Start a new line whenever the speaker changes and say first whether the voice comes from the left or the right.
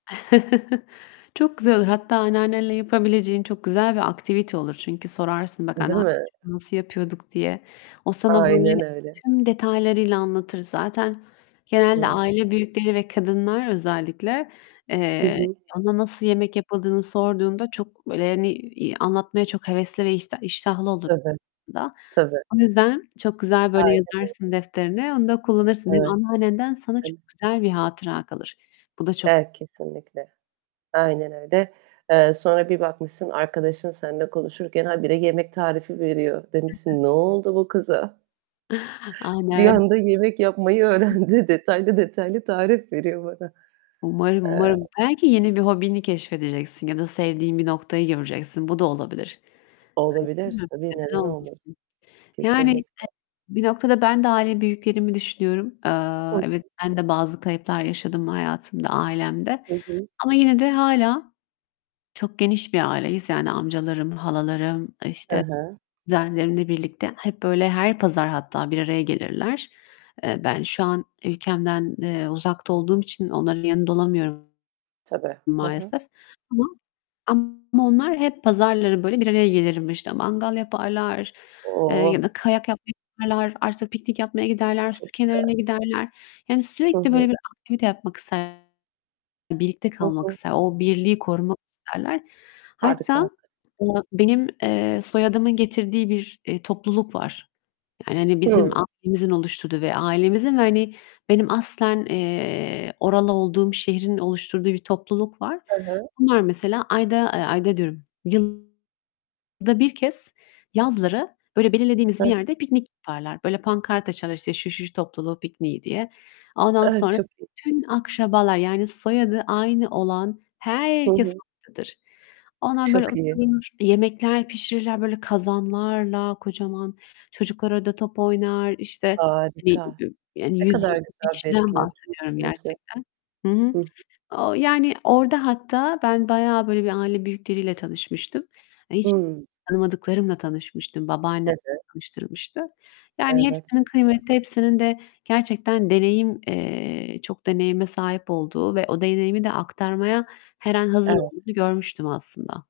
left: Çok güzel olur. Hatta anneannenle yapabileceğin çok güzel bir aktivite olur. Çünkü sorarsın: "Bak
right: Değil
left: anneannecim,
right: mi?
left: bunu nasıl yapıyorduk?" diye. O sana böyle
right: Aynen öyle.
left: tüm detaylarıyla anlatır. Zaten genelde
right: Evet.
left: aile büyükleri ve kadınlar özellikle,
right: Hı
left: eee,
right: hı.
left: ona nasıl yemek yapıldığını sorduğunda çok, böyle, hani, iii, anlatmaya çok hevesli ve işta iştahlı olur
right: Tabii,
left: [unintelligible] da.
right: tabii.
left: O yüzden çok güzel, böyle,
right: Aynen öy
left: yazarsın defterine, onu da kullanırsın. Hem
right: Evet.
left: anneannenden sana çok
right: [unintelligible]
left: güzel bir hatıra kalır. Bu da çok
right: Evet, kesinlikle. Aynen öyle. Eee, sonra bir bakmışsın arkadaşın seninle konuşurken habire yemek tarifi veriyor.
left: Hı hı.
right: Demişsin, "Ne oldu bu kıza? Bir
left: Aynen.
right: anda yemek yapmayı
left: [unintelligible]
right: öğrendi. Detaylı detaylı tarif veriyor bana."
left: Umarım,
right: Eee
left: umarım. Belki yeni bir hobini keşfedeceksin ya da sevdiğin bir noktayı göreceksin. Bu da olabilir. Evet, değil
right: Olabilir,
left: mi?
right: tabii.
left: Neden
right: Neden olmasın?
left: olmasın? Yani,
right: Kesinlikle.
left: e bir noktada ben de aile büyüklerimi düşünüyorum.
right: Hı
left: Eee,
right: hı.
left: evet, ben de bazı kayıplar yaşadım hayatımda, ailemde.
right: Hı hı.
left: Ama yine de hâlâ çok geniş bir aileyiz. Yani amcalarım, halalarım,
right: He
left: işte,
right: he.
left: kuzenlerimle birlikte hep, böyle, her pazar hatta bir araya gelirler. Eee, ben şu an ülkemden, eee, uzakta olduğum için onların yanında olamıyorum
right: Tabii. Hı hı.
left: maalesef. Ama ama onlar hep pazarları böyle bir araya gelirim işte, mangal yaparlar, eee ya
right: Oh!
left: da kayak yapmaya giderler, artı piknik yapmaya giderler, su
right: Çok güzel.
left: kenarına giderler. Yani,
right: Hı
left: sürekli
right: hı.
left: böyle bir aktivite yapmak isterler, birlikte
right: Hı
left: kalmak
right: hı.
left: ister, o birliği korumak isterler.
right: Harika.
left: Hatta,
right: Hakika
left: aaa, benim, eee, soyadımın getirdiği bir, eee, topluluk var. Yani, hani, bizim
right: Hı.
left: ailemizin oluşturduğu ve ailemizin ve, hani, benim aslen, eee, oralı olduğum şehrin oluşturduğu bir topluluk var.
right: Hı hı.
left: Onlar mesela ayda ııı, ayda diyorum, yılda 1 kez yazları, böyle, belirlediğimiz
right: Hı
left: bir
right: hı.
left: yerde piknik yaparlar. Böyle, pankart açarlar, işte, "Şu şu topluluğu pikniği" diye. Ondan
right: A,
left: sonra
right: çok iyi.
left: bütün akrabalar, yani soyadı aynı olan
right: Hı
left: herkes
right: hı.
left: oradadır. Onlar, böyle,
right: Çok iyi.
left: oturur, yemekler pişirirler, böyle, kazanlarla kocaman. Çocuklar orada top oynar, işte, hani,
right: Harika.
left: [unintelligible] yani
right: Ne
left: yüz
right: kadar
left: yirmi
right: güzel bir
left: kişiden
right: etkinlik kim
left: bahsediyorum
right: düşündüyse.
left: gerçekten. Hı hı.
right: Hı hı.
left: Ooo, yani orada hatta ben bayağı, böyle, bir aile büyükleriyle tanışmıştım. Hani, hiç
right: Hıı.
left: tanımadıklarımla tanışmıştım, babaannem
right: Tabii.
left: tanıştırmıştı. Yani
right: Evet,
left: hepsinin
right: çok güzel.
left: kıymeti, hepsinin de gerçekten deneyim eee, çok deneyime sahip olduğu ve o deneyimi de aktarmaya her an hazır
right: Evet.
left: olduğunu görmüştüm aslında.